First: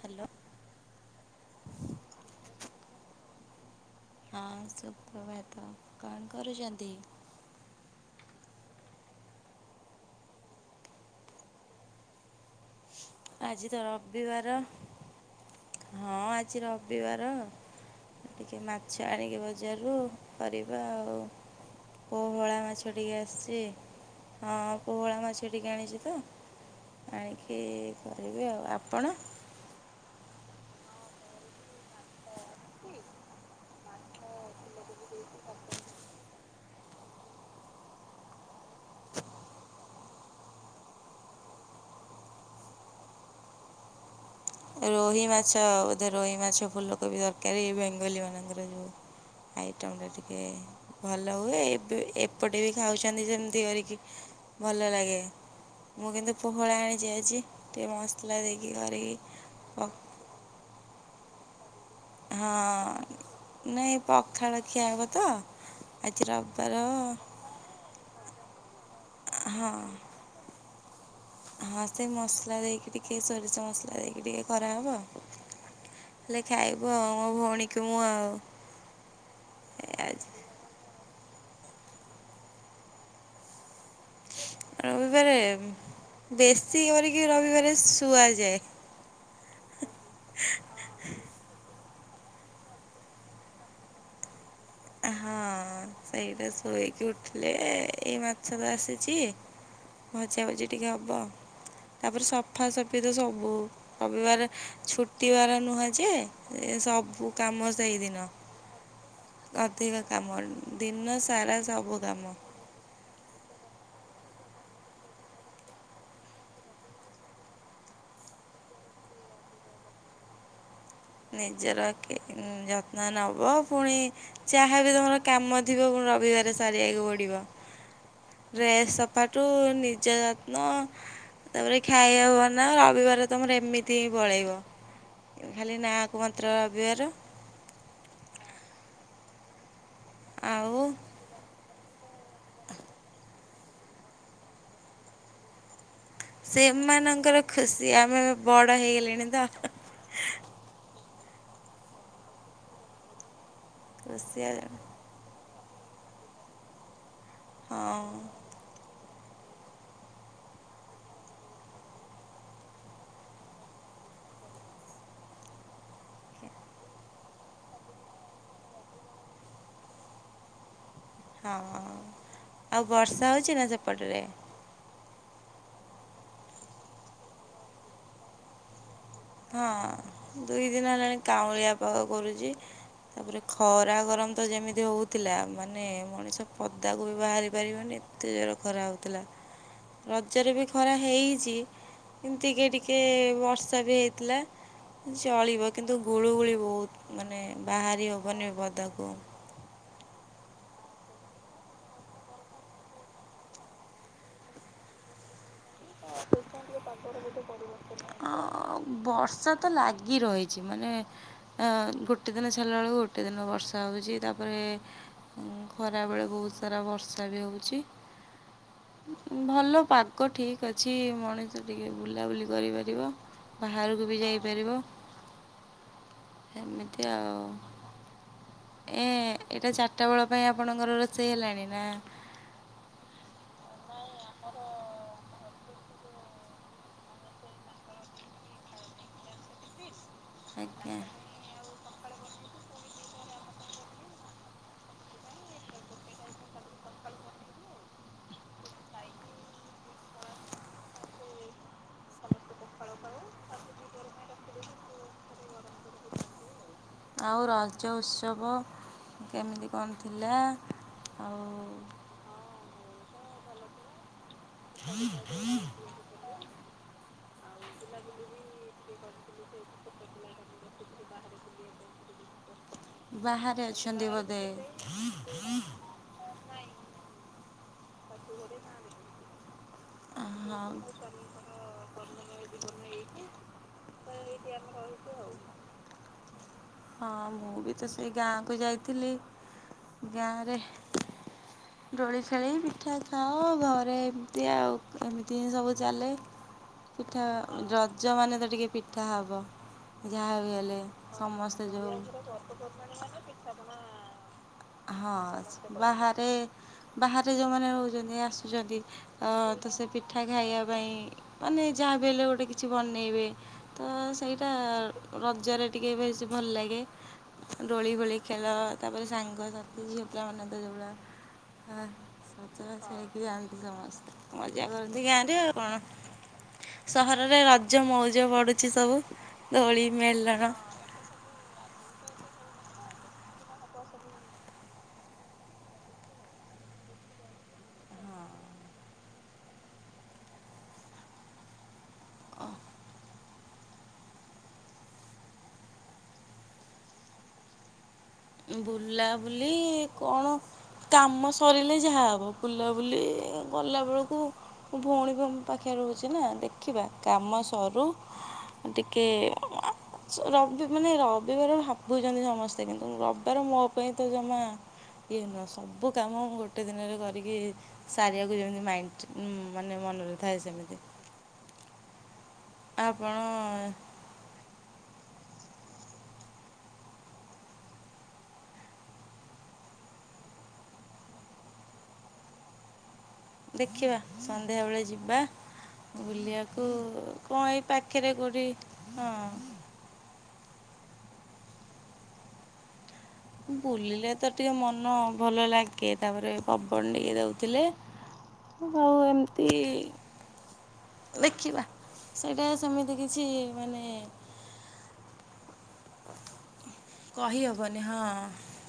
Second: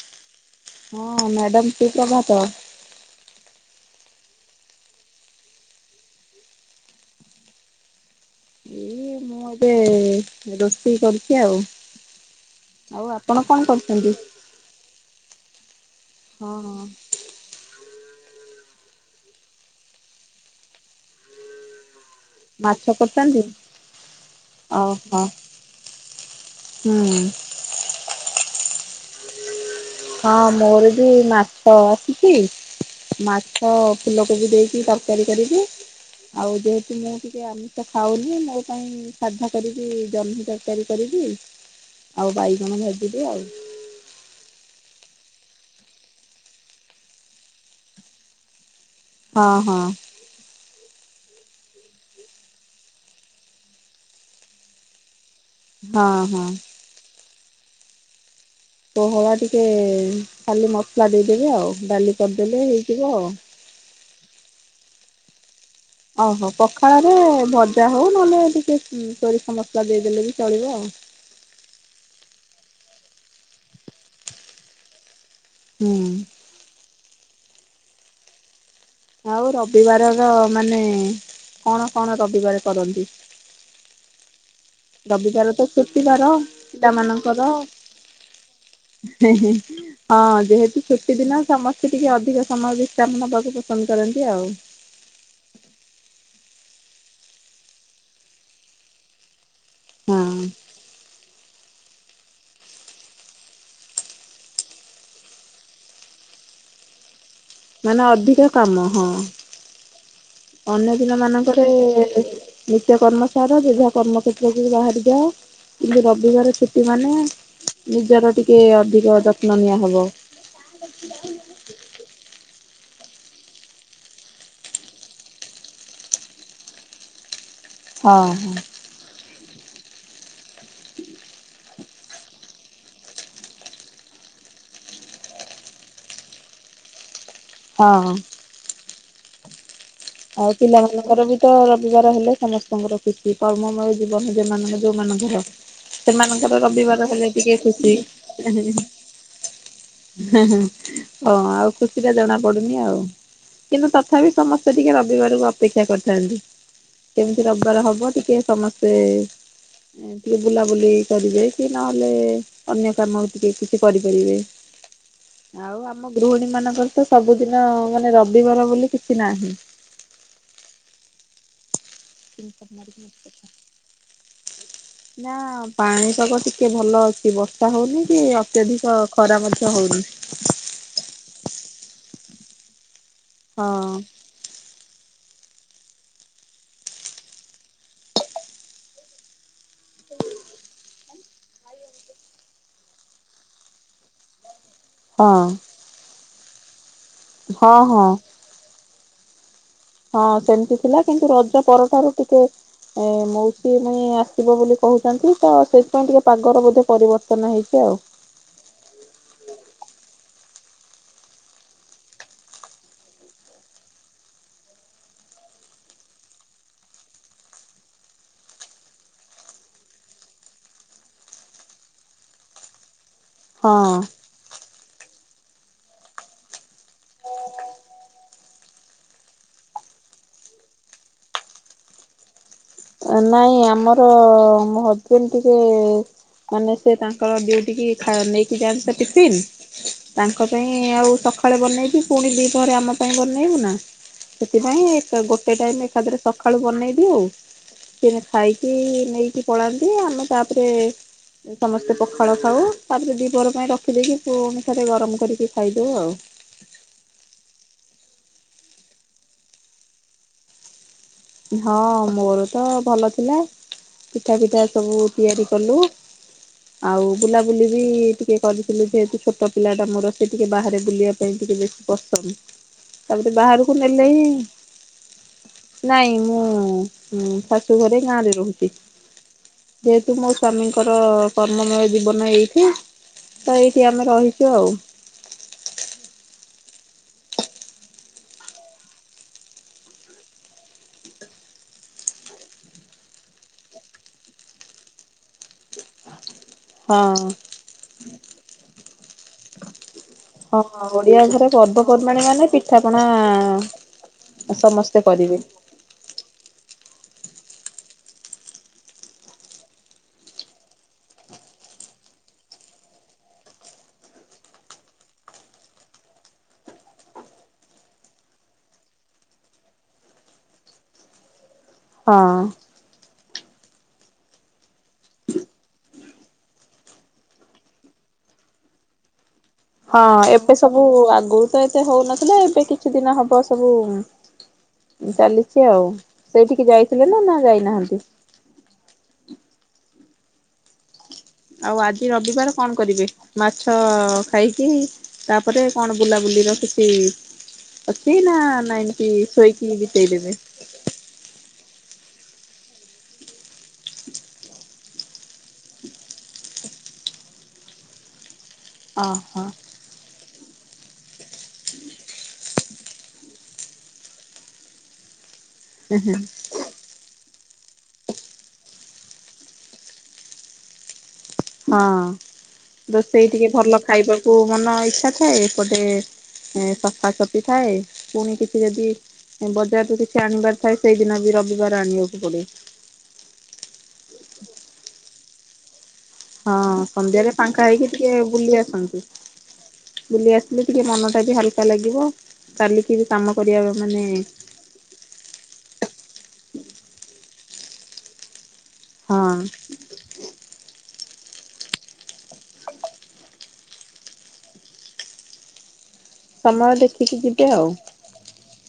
Hello ହଁ madam ସୁ ପ୍ରଭାତ। ହଁ ସୁପ୍ରଭାତ କଣ କରୁଛନ୍ତି? ଏଇ ମୁଁ ଏବେ ରୋଷେଇ କରୁଛି ଆଉ। ଆଉ ଆପଣ କଣ ଆଜି ତ କରୁଛନ୍ତି? ରବିବାର ହଁ ଆଜି ରବିବାର। ଟିକେ ମାଛ ଆଣିକି ବଜାରରୁ କରିବା ଆଉ। ପୋହଳା ମାଛ ଟିକେ ଆସିଛି ହଁ ପୋହଳା ଓହୋ ମାଛ ଟିକେ ଆଣିଛି ତ ଆଣିକି ହୁଁ। [unintelligible] ଆଉ ଆପଣ ହଁ ମୋର ବି ମାଛ ଆସିଛି ମାଛ ଫୁଲକୋବି ଦେଇକି ତରକାରୀ କରିବି। ଆଉ ଯେହେତୁ ମୁଁ ଟିକେ ଆମିଷ ଖାଉନି ମୋ ପାଇଁ ସାଧା କରିବି ଜହ୍ନି ତରକାରୀ କରି ଆଉ ବାଇଗଣ ଭାଜିବି ଆଉ। ରୋହି ମାଛ ବୋଧେ ରୋହି ମାଛ ଫୁଲକୋବି ଦରକାରୀ ବେଙ୍ଗଲୀ ମାନଙ୍କର ଯୋଉ। ହଁ ହଁ ଆଇଟମ ଟା ଟିକେ ଭଲ ହୁଏ ଏବେ ଏପଟେ ବି ଖାଉଛନ୍ତି ସେମିତି କରିକି ଭଲ ଲାଗେ। ମୁଁ ହଁ କିନ୍ତୁ ହଁ। ପୋହଳା ଆଣିଛି ଆଜି ଟିକେ ମସଲା ଦେଇକି କରିବି। ଟି ଖାଲି ମସଲା ଦେଇଦେବେ ଆଉ ଡାଲି କରିଦେଲେ ହେଇଯିବ ଆଉ। ପଖାଳଖିଆ ହବ ତ ଆଜି ଓହୋ ରବିବାର ପଖାଳ ରେ ଭଜା ହଉ ନହେଲେ ଟିକେ ହଁ ସୋରିଷ ହଁ ମସଲା ଦେଇଦେଲେ ବି ଚଳିବ ଆଉ। ହଁ ସେ ମସଲା ଦେଇକି ଟିକେ ସୋରିଷ ମସଲା ଦେଇକି ଟିକେ କରା ହବ। ହୁଁ। ମୋ ଭୋଉଣୀକୁ ମୁଁ ଆଉ ଆଉ ରବିବାରର ଆଜି ମାନେ କଣ କଣ ରବିବାରେ କରନ୍ତି? ଆ ରବିବାରେ ରବିବାର ତ ଛୁଟିବାର ବେଶୀ କରିକି ପିଲାମାନଙ୍କର। ରବିବାରେ ଶୁଆଯାଏ ହଁ ଯେହେତୁ ଛୁଟି ଦିନ ସମ ସେ ଟିକେ ଅଧିକ ସମୟ ବିଶ୍ରାମ ନବାକୁ ପସନ୍ଦ କରନ୍ତି ଆଉ। ହଁ ସେଇଟା ଶୋଇକି ଉଠିଲେ ଏଇ ମାଛ ତ ଆସିଚି। ଭଜା ଭୁଜି ଟିକେ ହବ। ହ ତାପରେ ସଫାସଫି ତ ସବୁ ରବିବାର ଛୁଟିବାର ନୁହଁ ଯେ ସବୁ କାମ ମାନେ ସେଇଦିନ ଅଧିକ କାମ ହଁ। ଅଧିକ କାମ ଅନ୍ୟ ଦିନ ସାରା ଦିନମାନଙ୍କରେ ସବୁ କାମ ନିତ୍ୟ କର୍ମ ସା ଯ ଯେଝା କର୍ମକ୍ଷେତ୍ରକୁ ବାହାରି ଯାଅ କିନ୍ତୁ ରବିବାର ଛୁଟି ମାନେ ନିଜର ଟିକେ ଅଧିକ ଯତ୍ନ ନିଆ ହବ। ନିଜର ଏ ଯତ୍ନ ନବ ପୁଣି ଯାହା ବି ତମର କାମ ଥିବ ପୁଣି ରବିବାରେ ସାରି ଆ ତୁ ଅଡ଼ିବ ହଁ ହଁ ଡ୍ରେସ୍ ସଫାଠୁ ନିଜ ଯତ୍ନ ତାପରେ ଖାଇଆଉ ବନାଅ ରବିବାର ତମର ଏମିତି ହିଁ ପଳେଇବ ଖାଲି ନାଁ କୁ ମାତ୍ର ଅବିବାର। ହଁ। ଆଉ ପିଲାମାନଙ୍କର ବି ତ ରବିବାର ହେଲେ ସମସ୍ତଙ୍କର ଖୁସି କର୍ମମୟ ଜୀବନ ଯେମାନଙ୍କ ଯୋଉମାନ ଙ୍କର ସେମାନଙ୍କର ରବିବାର ହେଲେ ସେମାନଙ୍କର ଟିକେ ଖୁସି। ଆମେ ବଡ଼ ହେଇଗଲେଣି ତ ହଁ ଆଉ ଖୁସିରେ ଜଣା ପଡୁ଼ନି ଆଉ। ଅସିଆ ବିବାରକୁ ଅପେକ୍ଷା କରିଥାଆନ୍ତି କେମିତି ରବିବାର ହଁ ହବ ଟିକେ ସମସ୍ତେ ଏଁ ଟିକେ ବୁଲାବୁଲି କରିବେ କି ନହେଲେ ଅନ୍ୟ କାମ ଟିକେ କିଛି କରିପାରିବେ। ଆଉ ଆମ ଗୃହିଣୀମାନଙ୍କର ତ ସବୁଦିନ ମାନେ ରବିବାର ବୋଲି କିଛି ନାହିଁ। ହଁ ଆଉ ବର୍ଷା ହଉଚି ନାଁ ସେପଟରେ? ନାଁ ପାଣିଶକ ଟିକେ ଭଲ ଅଛି ବର୍ଷା ହୋଉନି କି ଅତ୍ୟଧିକ ଖରା ହଁ ମଧ୍ୟ ହଉନି। ଦୁଇ ଦିନ ହେଲାଣି କାଉଁଳିଆ ପାଗ କରୁଚି। ତାପରେ ହଁ ଖରା ଗରମ ତ ଯେମିତି ହଉ ଥିଲା ମାନେ ମଣିଷ ପଦାକୁ ବି ବାହାରି ପାରିବନି ଏତେ ଜୋର୍ ଖରା ହୋଉଥୁଲା। ରଜରେ ବି ଖରା ହେଇଚି କିନ୍ ଟିକେ ଟିକେ ବର୍ଷା ବି ହେଇ ଥିଲା ଉଁ ହଁ ଚଳିବ କିନ୍ତୁ ଗୁଳୁଗୁଳି ବହୁତ। ମାନେ ହଁ ହଁ ବାହାରି ହବନି ବଦାକୁ। ହଁ ସେମିତି ଥିଲା କିନ୍ତୁ ରଜ ପରଠାରୁ ଟିକେ ଏ ମୌସୁମୀ ପାଇଁ ଆସିବ ବୋଲି କହୁଛନ୍ତି ତ ସେ ପାଇଁ ଟିକେ ପାଗର ବୋଧେ ପରିବର୍ତ୍ତନ ହେଇଚି ଆଉ। ଅ ବର୍ଷା ତ ଲାଗି ରହିଚି ମାନେ ଅ ଗୋଟେ ଦିନ ଛାଡ଼ିଲା ଅଳୁ ଗୋଟେ ଦିନ ବର୍ଷା ହଉଚି ତାପରେ ଏ ଉଁ ଖରାବେଳେ ବୋହୁତ ସାରା ବର୍ଷା ବି ହଉଚି। ଉଁ ଭଲ ପାଗ ଠି କ୍ ଅଛି ମଣିଷ ଟିକେ ବୁଲାବୁଲି କରିପାରିବ ବାହାରୁକୁ ବି ଯାଇପାରିବ। ଏମିତି ଆଉ। ଏ ଏଇଟା ଚାରିଟା ବେଳ ପାଇଁ ଆପଣଙ୍କର ରୋଷେଇ ହେଲାଣି ନାଁ? ନାଇଁ ଆମର ମୋ ହଜବେଣ୍ଡ ଟିକେ ମାନେ ସେ ତାଙ୍କର ଡିଉଟିିକି ଖା ନେଇକି ଯାଆନ୍ତି ତ ଟିଫିନ୍ ତାଙ୍କ ପାଇଁ ଆଜ୍ଞା ଆଉ ସଖାଳେ ବନେଇବି ପୁଣି ଦିପହରେ ଆମ ପାଇଁ ବନେଇବୁ ନାଁ? ସେଥିପାଇଁ ଏକା ଗୋଟେ ଟାଇମ୍ ଏକାଥରେ ସଖାଳୁ ବନେଇବି ଆଉ। ସେ ଖାଇକି ନେଇକି ପଳାନ୍ତି ଆମେ ତାପରେ ସମସ୍ତେ ପଖାଳ ଖାଉ ତାପରେ ଦିିପହର ପାଇଁ ରଖିଦେଇକି ପୁଣି ଥରେ ଗରମ କରିକି ଖାଇଦଉ ଆଉ। [inaudible] ଆଉ ରଜ ଉତ୍ସବ କେମିତି କଣ ଥିଲା? ଆଁ ହଁ ମୋର ତ ଭଲ ଥିଲା କି ମିଠା ପିଠା ସବୁ ତିଆରି କଲୁ [unintelligible] ଆଉ ବୁଲାବୁଲି ବି ଟିକେ କରିଥିଲୁ ଯେହେତୁ ଛୋଟ ପିଲା ଟା ମୋର ସେ ଟିକେ ବାହାରେ ବୁଲିବାକୁ ସେ ଟିକେ ବେଶି ପସନ୍ଦ୍ ବାହାରେ ଅଛନ୍ତି ବୋଧେ। ନାଇଁ ମୁଁ ଶାଶୁ ଘରେ ଗାଁରେ ରହୁଛି। ଯେହେତୁ ହଁ। ମୋ ସ୍ଵାମୀଙ୍କର କର୍ମମେୟ ଜୀବନ ଏଇଠି। ତ ଏଇଠି ଆମେ ରହିଛୁ ଆଉ। ହଁ ମୁଁ ବି ତ ସେଇ ଗାଁକୁ ଯାଇଥିଲି। ଗାଁରେ ହେ ଦୋଳି ଖେଳି ପିଠା ଖାଅ ଘରେ ଏମିତି ଆଉ ଏମିତି ସବୁ ଚାଲେ। ହଁ ପିଠା ରଜ ମାନେ ତ ଟିକେ ପିଠା ହବ। ଯାହା ବି ହେଲେ ହଁ ଓଡିଆ ଘରେ ସମସ୍ତେ ଯୋଉ [unintelligible] ପର୍ବପର୍ବାଣୀ ମାନେ ପର୍ବପର୍ବାଣି ପିଠାପଣା ମାନେ ପିଠାପଣା ସମସ୍ତେ କରିବେ ହଁ ବାହାରେ। ବାହାରେ ଯୋଉମାନେ ରହୁଛନ୍ତି ଆସୁଛନ୍ତି ତ ସେ ପିଠା ଖାଇବା ପାଇଁ ମାନେ ଯାହା ବି ହେଲେ ଗୋଟେ କିଛି ବନେଇବେ ତ ସେଇଟା ରଜରେ ଟିକେ ବେଶୀ ଭଲ ଲେଗେ ଲାଗେ ଦୋଳି ଗୋଳି ଖେଳ ତାପରେ ସାଙ୍ଗସାଥୀ ଝିଅପିଲାମାନେ ତ ଯୋଉଭଳିଆ ହ ହଁ। ସଇକି ଯାନ୍ତି ସମସ୍ତେ ମଜା କରନ୍ତି ଗାଁରେ ଆଉ କଣ। ସହରରେ ରଜ ମଉଜ ବଢ଼ୁଛି ସବୁ। ଦୋଳି ହଁ ଏବେ ମେଲଣ। ସବୁ ଆଗରୁ ତ ଏତେ ହଉନଥିଲା ଏବେ କିଛି ଦିନ ହବ ସବୁ ଉଁ ଚାଲିଛି ଆଉ ସେଇଠିକି ଯାଇଥିଲେ ନା ନା ଯାଇନାହାନ୍ତି? ଆଉ ଆଜି ରବିବାର କଣ କରିବେ ମାଛ ଖାଇକି ତାପରେ କଣ ବୁଲାବୁଲି। ଦିନ କିଛି ଅଛି ନା ନାଇ ଏମ୍ତି ବୁଲାବୁଲି ଶୋଇକି କଣ ବିତେଇଦେବେ। କାମ ସରିଲେ ଯାହାହବ ବୁଲାବୁଲି ଗଲାବେଳକୁ ଭଉଣୀ ପାଖରେ ରହୁଛି ନା ଦେଖିବା କାମ ସରୁ। ଟିକେ ଓହୋ। ଅଅ ରବି ମାନେ ରବିବାର ଭାବୁଛନ୍ତି ସମସ୍ତେ କିନ୍ତୁ ରବି ବାର ମୋ ପାଇଁ ତ ଜମା ଇଏ ନୁହେଁ ସବୁ କାମ ମୁଁ ଗୋଟେ ଦିନରେ କରି କି ସାରିବାକୁ ଯେମିତି ମାଇଣ୍ଡ ମାନେ ମନରେ ଥାଏ ସେମିତି ହଁ ରୋଷେଇ ଟିକେ ଆପଣ ଭଲ ଖାଇବାକୁ ମନ ଇଚ୍ଛା ଥାଏ ଏପଟେ। ଏ ସଫାସଫି ଥାଏ ପୁଣି କିଛି ଯଦି ବଜାରରେୁ କିଛି ଆଣିବାର ଥାଏ ସେଇଦିନ ବି ରବିବାର ଆଣିବାକୁ ପଡ଼େ। ଦେଖିବା ସନ୍ଧ୍ୟା ବେଳେ ଯିବା ବୁଲିବାକୁ ହଁ ସନ୍ଧ୍ୟାରେ କ'ଣ ଏଇ ପାଂଖା ହେଇକି ପାଖରେ ଟିକେ କେଉଁଠି ବୁଲି ଆସନ୍ତୁ ହଁ ବୁଲି ଆସ ଟିକେ ମନଟା ବି ହଲକା ଲାଗିବ କାଲି ବୁଲିଲେ ତ ଟିକେ ମନ ଭଲ ଲାଗେ। କିଏ ତାପରେ ପବନ ଟିକଏ ଦେଉଥିଲେ ଆଉ ଏମ୍ତି। ହଁ ଦେଖିବା ସେଇଟା ସେମିତି କିଛି ମାନେ ଉଁ ସମୟ ଦେଖିକି ଯିବେ ଆଉ। କହିହେବନି ହଁ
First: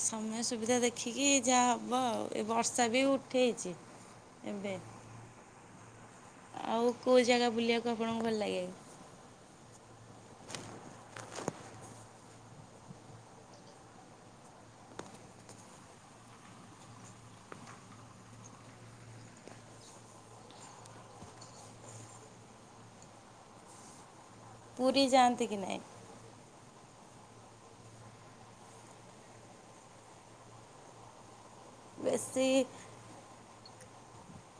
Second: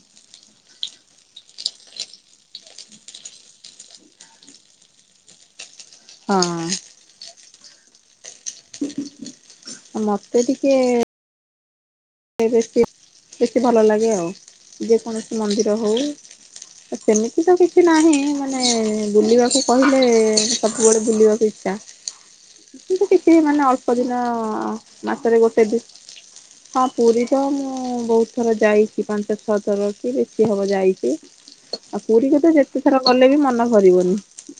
ସମୟ ସୁବିଧା ଦେଖିକି ଯାହା ହେବ ଆଉ ଏ ବର୍ଷା ବି ଉଠେଇଛି। ଏବେ। ହଁ। ଆଉ କୋଉ ଜାଗା ବୁଲିବାକୁ ଆପଣଙ୍କୁ ଭଲ ଲାଗେ। ମତେ ଟିକେ ଏ ବେଶୀ ବେଶୀ ଭଲ ଲାଗେ ଆଉ ଯେକୌଣସି ମନ୍ଦିର ହଉ ସେମିତି ତ କିଛି ନାହିଁ ମାନେ ବୁଲିବାକୁ କହିଲେ ସବୁବେଳେ ବୁଲିବାକୁ ଇଛା। ଇଚ୍ଛା କିଛି ମାନେ ଅଳ୍ପ ଦିନ।। ଦିନ ପୁରୀ ଅଁ ମାସରେ ଯାଆନ୍ତି କି ଗୋଟେ ନାହିଁ ଦି ହଁ ପୁରୀ ତ ମୁଁ ବହୁତ ଥର ଯାଇଛି ପାଞ୍ଚ ଛଅ ଥର କି ବେଶୀ ହବ ଯାଇଛି। ଆଉ ପୁରୀକୁ ତ ବେଶୀ ଯେତେ ଥର କଲେ ବି ମନ ଭରିବନି।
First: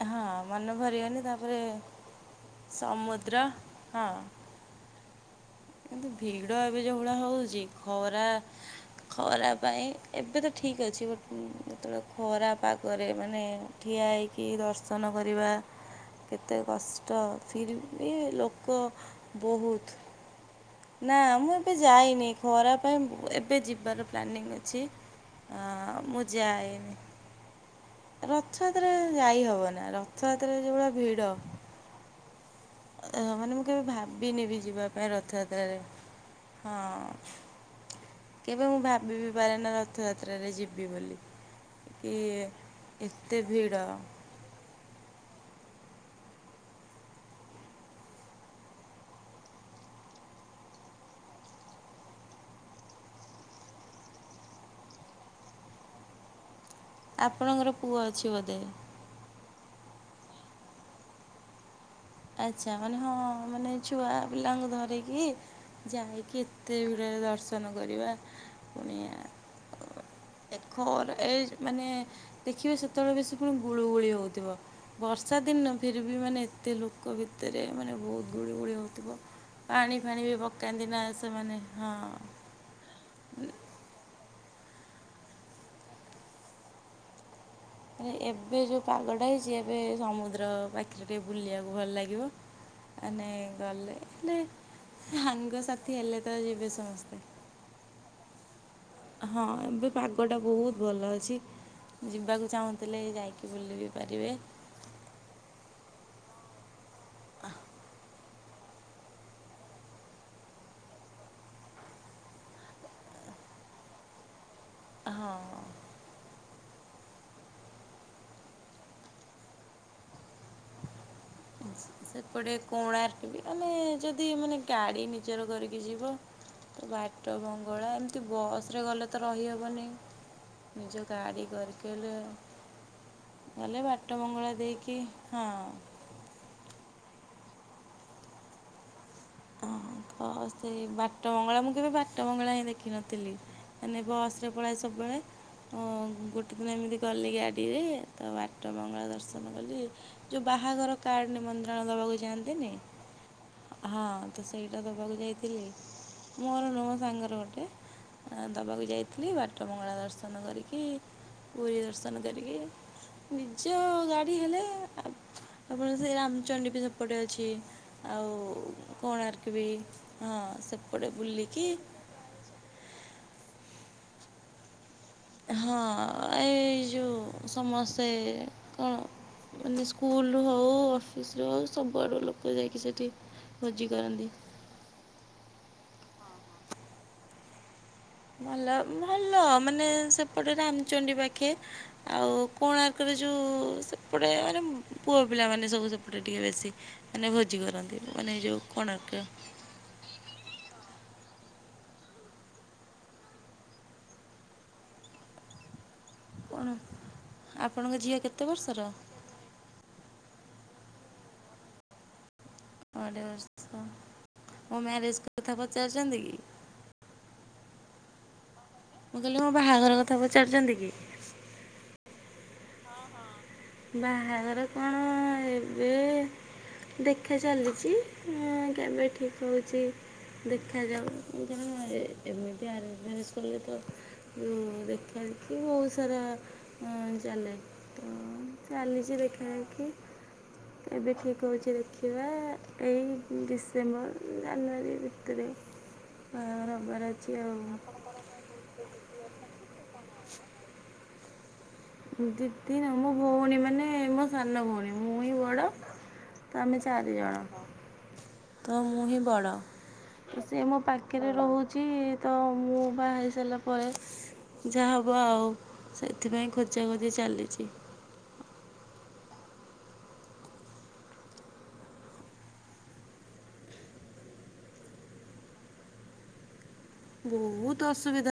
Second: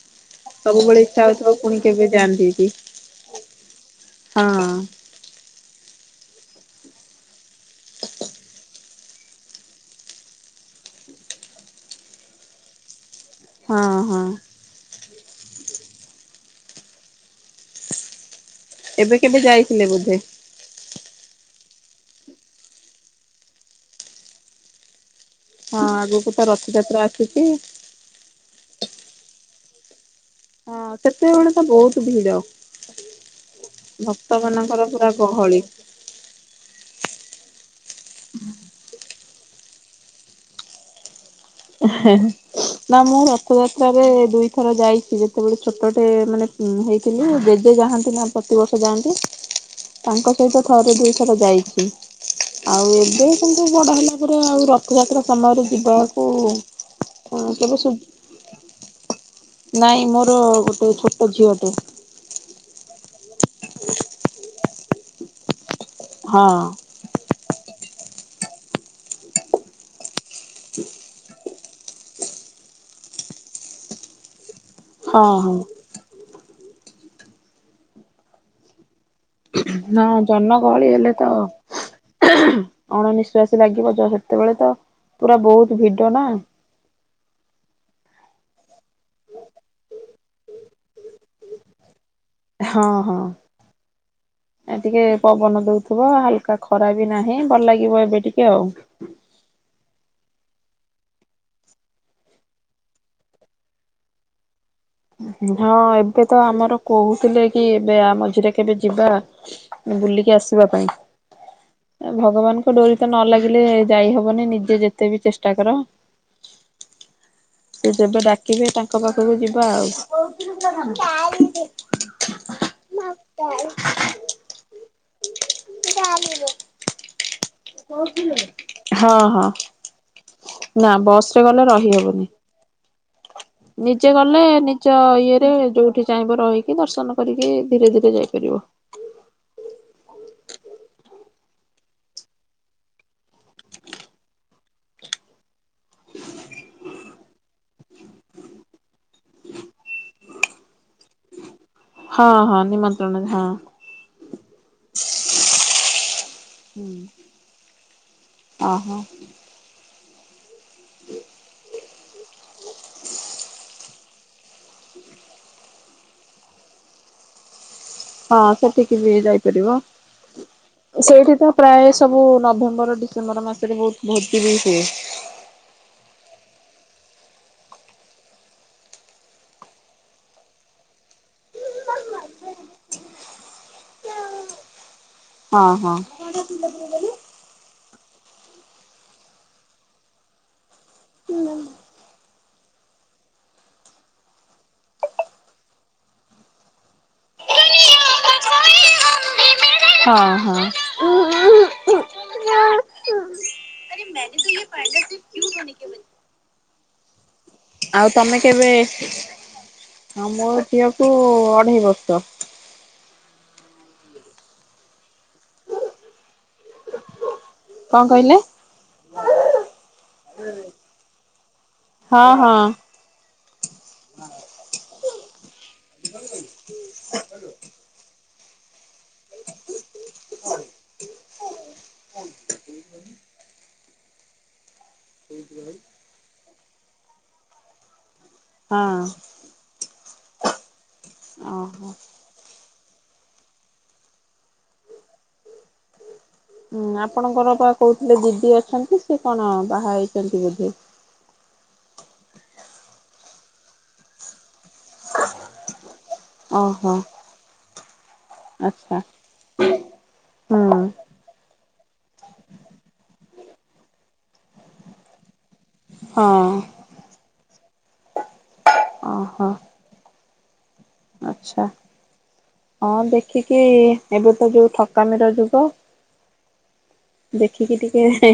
ହଁ ମନ ସବୁବେଳେ ଭରିବନି ଇଚ୍ଛା ହଉଥିବ ତାପରେ ପୁଣି କେବେ ଯାଆନ୍ତି କି ସମୁଦ୍ର, ହଁ। ହଁ କିନ୍ତୁ ଭିଡ ଏବେ ଯୋଉ ଭଳିଆ ହଉଛି, ଖରା ଖରା ପାଇଁ ଏବେ ତ ଠିକ ଅଛି, ବଟ ଯେତେବେଳେ ଖରା ପାଗରେ ମାନେ ହଁ ଠିଆ ହଁ। ହେଇକି ଦର୍ଶ୍ ସନ କରିବା କେତେ କଷ୍ଟ, ଫିର୍ ବି ଲୋକ ଏବେ କେବେ ବହୁତ ଯାଇଥିଲେ ବୋଧେ? ନା ମୁଁ ଏବେ ଯାଇନି ଖରା ପାଇଁ, ଏବେ ଯିବାର ପ୍ଲାନିଂ ଅଛି। ହଁ ଆଗକୁ ତ ରଥଯାତ୍ରା ଆସିଛି। ରଥାଯାତ୍ରାରେ ଯାଇ ହବନି ରଥ ହଁ ସେତେବେଳେ ତ ବହୁତ ଭିଡ। ଅ ମାନେ ମୁଁ କେବେ ଭକ୍ତ ଭାବିନି ବିି ମାନଙ୍କର ଯିବା ପାଇଁ ପୁରା ଗହଳି। ରଥଯାତ୍ରାର, ହଁ। କେବେ ମୁଁ ଭାବି ବିି ପାରେ ନା ରଥଯାତ୍ର ରେ ଯିବି ବୋଲି। ହେ ହେ କି ନାଁ ମୁଁ ଏତେ ଭିଡ଼ ରଥଯାତ୍ରାରେ ଦୁଇଥର ଯାଇଛି ଯେ। ସେତେବେଳେ ଛୋଟଟେ ମାନେ ହେଇଥିଲୁ ଜେଜେ ଯାଆନ୍ତି ନା ପ୍ରତିବର୍ଷ ଯାଆନ୍ତି। ତାଙ୍କ ସହିତ ଥରେ ଦୁଇଥର ଯାଇଛି। ଆଉ ଏବେ କିନ୍ତୁ ବଡ ହେଲା ପରେ ଆଉ ରଥଯାତ୍ରା ସମୟରେ ଯିବାକୁ ଆପଣଙ୍କର କେବେ ସୁ ପୁଅ ଅଛି ବୋଧେ? ନାଇଁ ମୋର ଗୋଟେ ଛୋଟ ଝିଅ ଟେ। ଆଚ୍ଛା ମାନେ ହଁ ମାନେ ଛୁଆ ପିଲାଙ୍କୁ ଧରିକି ଯାଇକି ହଁ ଏତେ ଭିଡ଼ରେ ଦର୍ଶନ କରିବା, ପୁଣି ଦେଖର ଏ ମାନେ ଦେଖିବେ ସେତେବେଳେ ବେଶୀ ପୁଣି ଗୁଳୁଗୁଳି ହଉଥିବ। ହଁ ବର୍ଷା ହଁ। ଦିନ ଫିର୍ ବି ମାନେ ଏତେ ଲୋକ ଭିତରେ ମାନେ ବହୁତ ଗୁଳି ଗୁଳି ହଉଥିବ। ହଁ ଜନ ଗହଳି ହେଲେ ତ, ହଁ। ଆହାଁ ହାଁ ଅଣ ନିିଶ୍ଵାସ ଲାଗିବ ଯେତ ସେତେବେଳେ ତ ପୁରା ବହୁତ ଭିଡ ନା। ମ ଏବେ ଯୋଉ ପାଗଟା ହେଇଛି ଏବେ ସମୁଦ୍ର ପାଖରେ ଟିକେ ବୁଲିବାକୁ ଭଲ ଲାଗିବ। ଆନେ ଗଲେ ନେ ଏ ଟିକେ ପବନ ଦଉଥିବ ହାଲକା ଖରା ବି ସମସ୍ତେ। ନାହିଁ ଭଲ ଲାଗିବ ଏବେ ଟିକେ ଆଉ। ପୋଗଟା ବହୁତ ଭଲ ଅଛି, ଯିବାକୁ ଚାହୁଁଥିଲେ ଯାଇକି ବୁଲି ବି ପାରିବେ। ହଁ ଏବେ ତ ଆମର କହୁଥିଲେ କି ଏବେ ଆମ ମଝିରେ କେବେ ଯିବା ବୁଲିକି ଆସିବା ପାଇଁ। ଭଗବାନଙ୍କ ଡୋରି ତ ନ ଲାଗିଲେ ଯାଇ ହବନି, ନିଜ ଯିଏ ଯେତେ ବି ଚେଷ୍ଟା ହଁ କର। ସେ ଯେବେ ଡାକିବେ ତାଙ୍କ ପାଖକୁ ଯିବା ଆଉ। ସେପଟେ କୋଣାର୍କ ବି ମାନେ ଯଦି ମାନେ ଗାଡ଼ି ନିଜର କରିକି ଯିବ ତ ବାଟ ବଙ୍ଗଳା ଏମିତି ବସ ରେ ଗଲେ ହଁ ତ ହଁ ରହିହବନି। ନା ବସ ରେ ଗଲେ ରହିହବନି। ଗଲେ ବାଟ ନିଜେ ଗଲେ ବଙ୍ଗଳା ନିଜ ଦେଇକି ଇଏରେ ହଁ ଯୋଉଠି ଚାହିଁବ ରହି ଦର୍ଶନ କରିକି ଧୀରେ ଧୀରେ ଯାଇପାରିବ। ଅ ତ ସେଇ ବାଟ ବଙ୍ଗଳା, ମୁଁ କେବେ ବାଟ ବଙ୍ଗଳା ହିଁ ଦେଖିନଥିଲି। ମାନେ ବସରେ ପଳାଏ ସବୁବେଳେ। ହଁ ଗୋଟେ ଦିନ ଏମିତି ଗଲି ଗାଡିରେ ତ ବାଟ ମଙ୍ଗଳା ଦର୍ଶନ କଲି ଯୋଉ ବା ବାହାଘର କାର୍ଡ ନିମନ୍ ହଁ ହଁ ନିମନ୍ତ୍ରଣରେ ହଁ। ହଁ ତ ସେଇଟା ଦବାକୁ ଯାଇଥିଲି, ମୋର ନୁହଁ ସାଙ୍ଗର ଗୋଟେ। ଦବାକୁ ଓହୋ। ଯାଇଥିଲି ବାଟ ମଙ୍ଗଳା ଦର୍ଶନ କି ପୁରୀ ଦର୍ଶନ କରିକି ନିଜ ଗାଡ଼ି ହେଲେ ଆପଣଙ୍କ ସେଇ ରାମଚଣ୍ଡୀ ବି ସେପଟେ ଅଛି। ଆଉ ହଁ ସେଠିକି ବୁ କୋଣାର୍କ ବି ଯାଇପାରିବ, ହଁ ସେପଟେ ସେଇଠି ତ ବୁଲିକି ପ୍ରାୟ ସବୁ ନଭେମ୍ବର ଡୀ ଡିସେମ୍ବର ମାସରେ ବହୁତ ଭୋଜି ବି ହୁଏ। ହଁ, ଏଇ ଯୋଉ ସମସ୍ତେ କଣ? ମାନେ ସ୍କୁଲ ରୁ, ହଉ ଅଫିସ ରୁ ହଉ, ସବୁଆଡ ଲୋକ ଯାଇକି ସେଠି ଭୋଜି କରନ୍ତି। ହଁ ହଁ। ଭଲ, ଭଲ ମାନେ, ସେପଟେ ରାମଚଣ୍ଡୀ ପାଖେ ଆଉ କୋଣାର୍କରେ ଯୋଉ, ସେପଟେ ମାନେ ପୁଅ ପିଲା ମାନେ ସବୁ ସେପଟେ ଟିକେ ବେଶୀ, ମାନେ ଭୋଜି କରନ୍ତି, ମାନେ ଯୋଉ କୋଣାର୍କ। ହଁ ହଁ [unintelligible] ଆରେ ମେେ ତ ପିଲ ସେ କୁ ହେ କେ ବ [unintelligible] ହଣ [unintelligible] ଆଉ ତମେ କେବେ ଆମ ଝିଅକୁ ଅଢେଇ ବର୍ଷ। ଅ ବର୍ଷ [unintelligible] ମୋ ମ୍ୟାରେଜ କଥା ପଚାରୁଛନ୍ତି କି? କଣ କହିଲେ? ମୁଁ କହିଲି, ମୋ ବାହାଘର କଥା ପଚାରୁଛନ୍ତି କି? ହଁ ହଁ ବାହାଘର କଣ? ଏବେ ଦେଖା ଚାଲିଛି, କେବେ ଠିକ୍ ହଉଛି? ଦେଖାଯାଉ, ଯେ ଏମିତି ଆ ତ ଯଉ ଦେଖାଦେଖି ବହୁତ ସାରା ଚାଲେ, ତ ହଁ ଚାଲିଛି ଦେଖା ହେକି, ଏବେ ଠିକ୍ ହେଉଛି ଓହୋ। ଦେଖିବା? ଏଇ ଡିସେମ୍ବର, ଜାନୁଆରୀ ଭିତରେ ବାହାଘର ଉଁ, ହେବାର ଅଛି ଆପଣଙ୍କର ଆଉ ବା କହୁଥିଲେ ଦିଦି ଅଛନ୍ତି ସେ କଣ ବାହା ହେଇଛି? ଚଣ୍ଟି ବି [unintelligible] ଦିଦି ନୁ ମୋ ଭଉଣୀ ମାନେ, ମୋ ସାନ ଭଉଣୀ, ମୁଁ ହିଁ ବଡ। ଆମେ ଓହୋ ଚାରି ଜଣ। ତ ଆଚ୍ଛା ମୁଁ ହିଁ ବଡ, ସେ ମୋ ହଁ ପାଖରେ ରହୁଛି। ତ ମୁଁ, ବାହାହେଇ ସାରିଲା ପରେ ଯାହା ହେବ ଆଉ, ସେଥିପାଇଁ ଖୋଜ ଓତ [unintelligible] ଚାଲଛି। ଓହୋ। ଆଚ୍ଛା ହଁ, ଦେଖିକି ଏବେ ତ ଯୋଉ ଠକାମିର ଯୁଗ। ଦେଖିକି ବହୁତ ଟିକେ ଅସୁବିଧା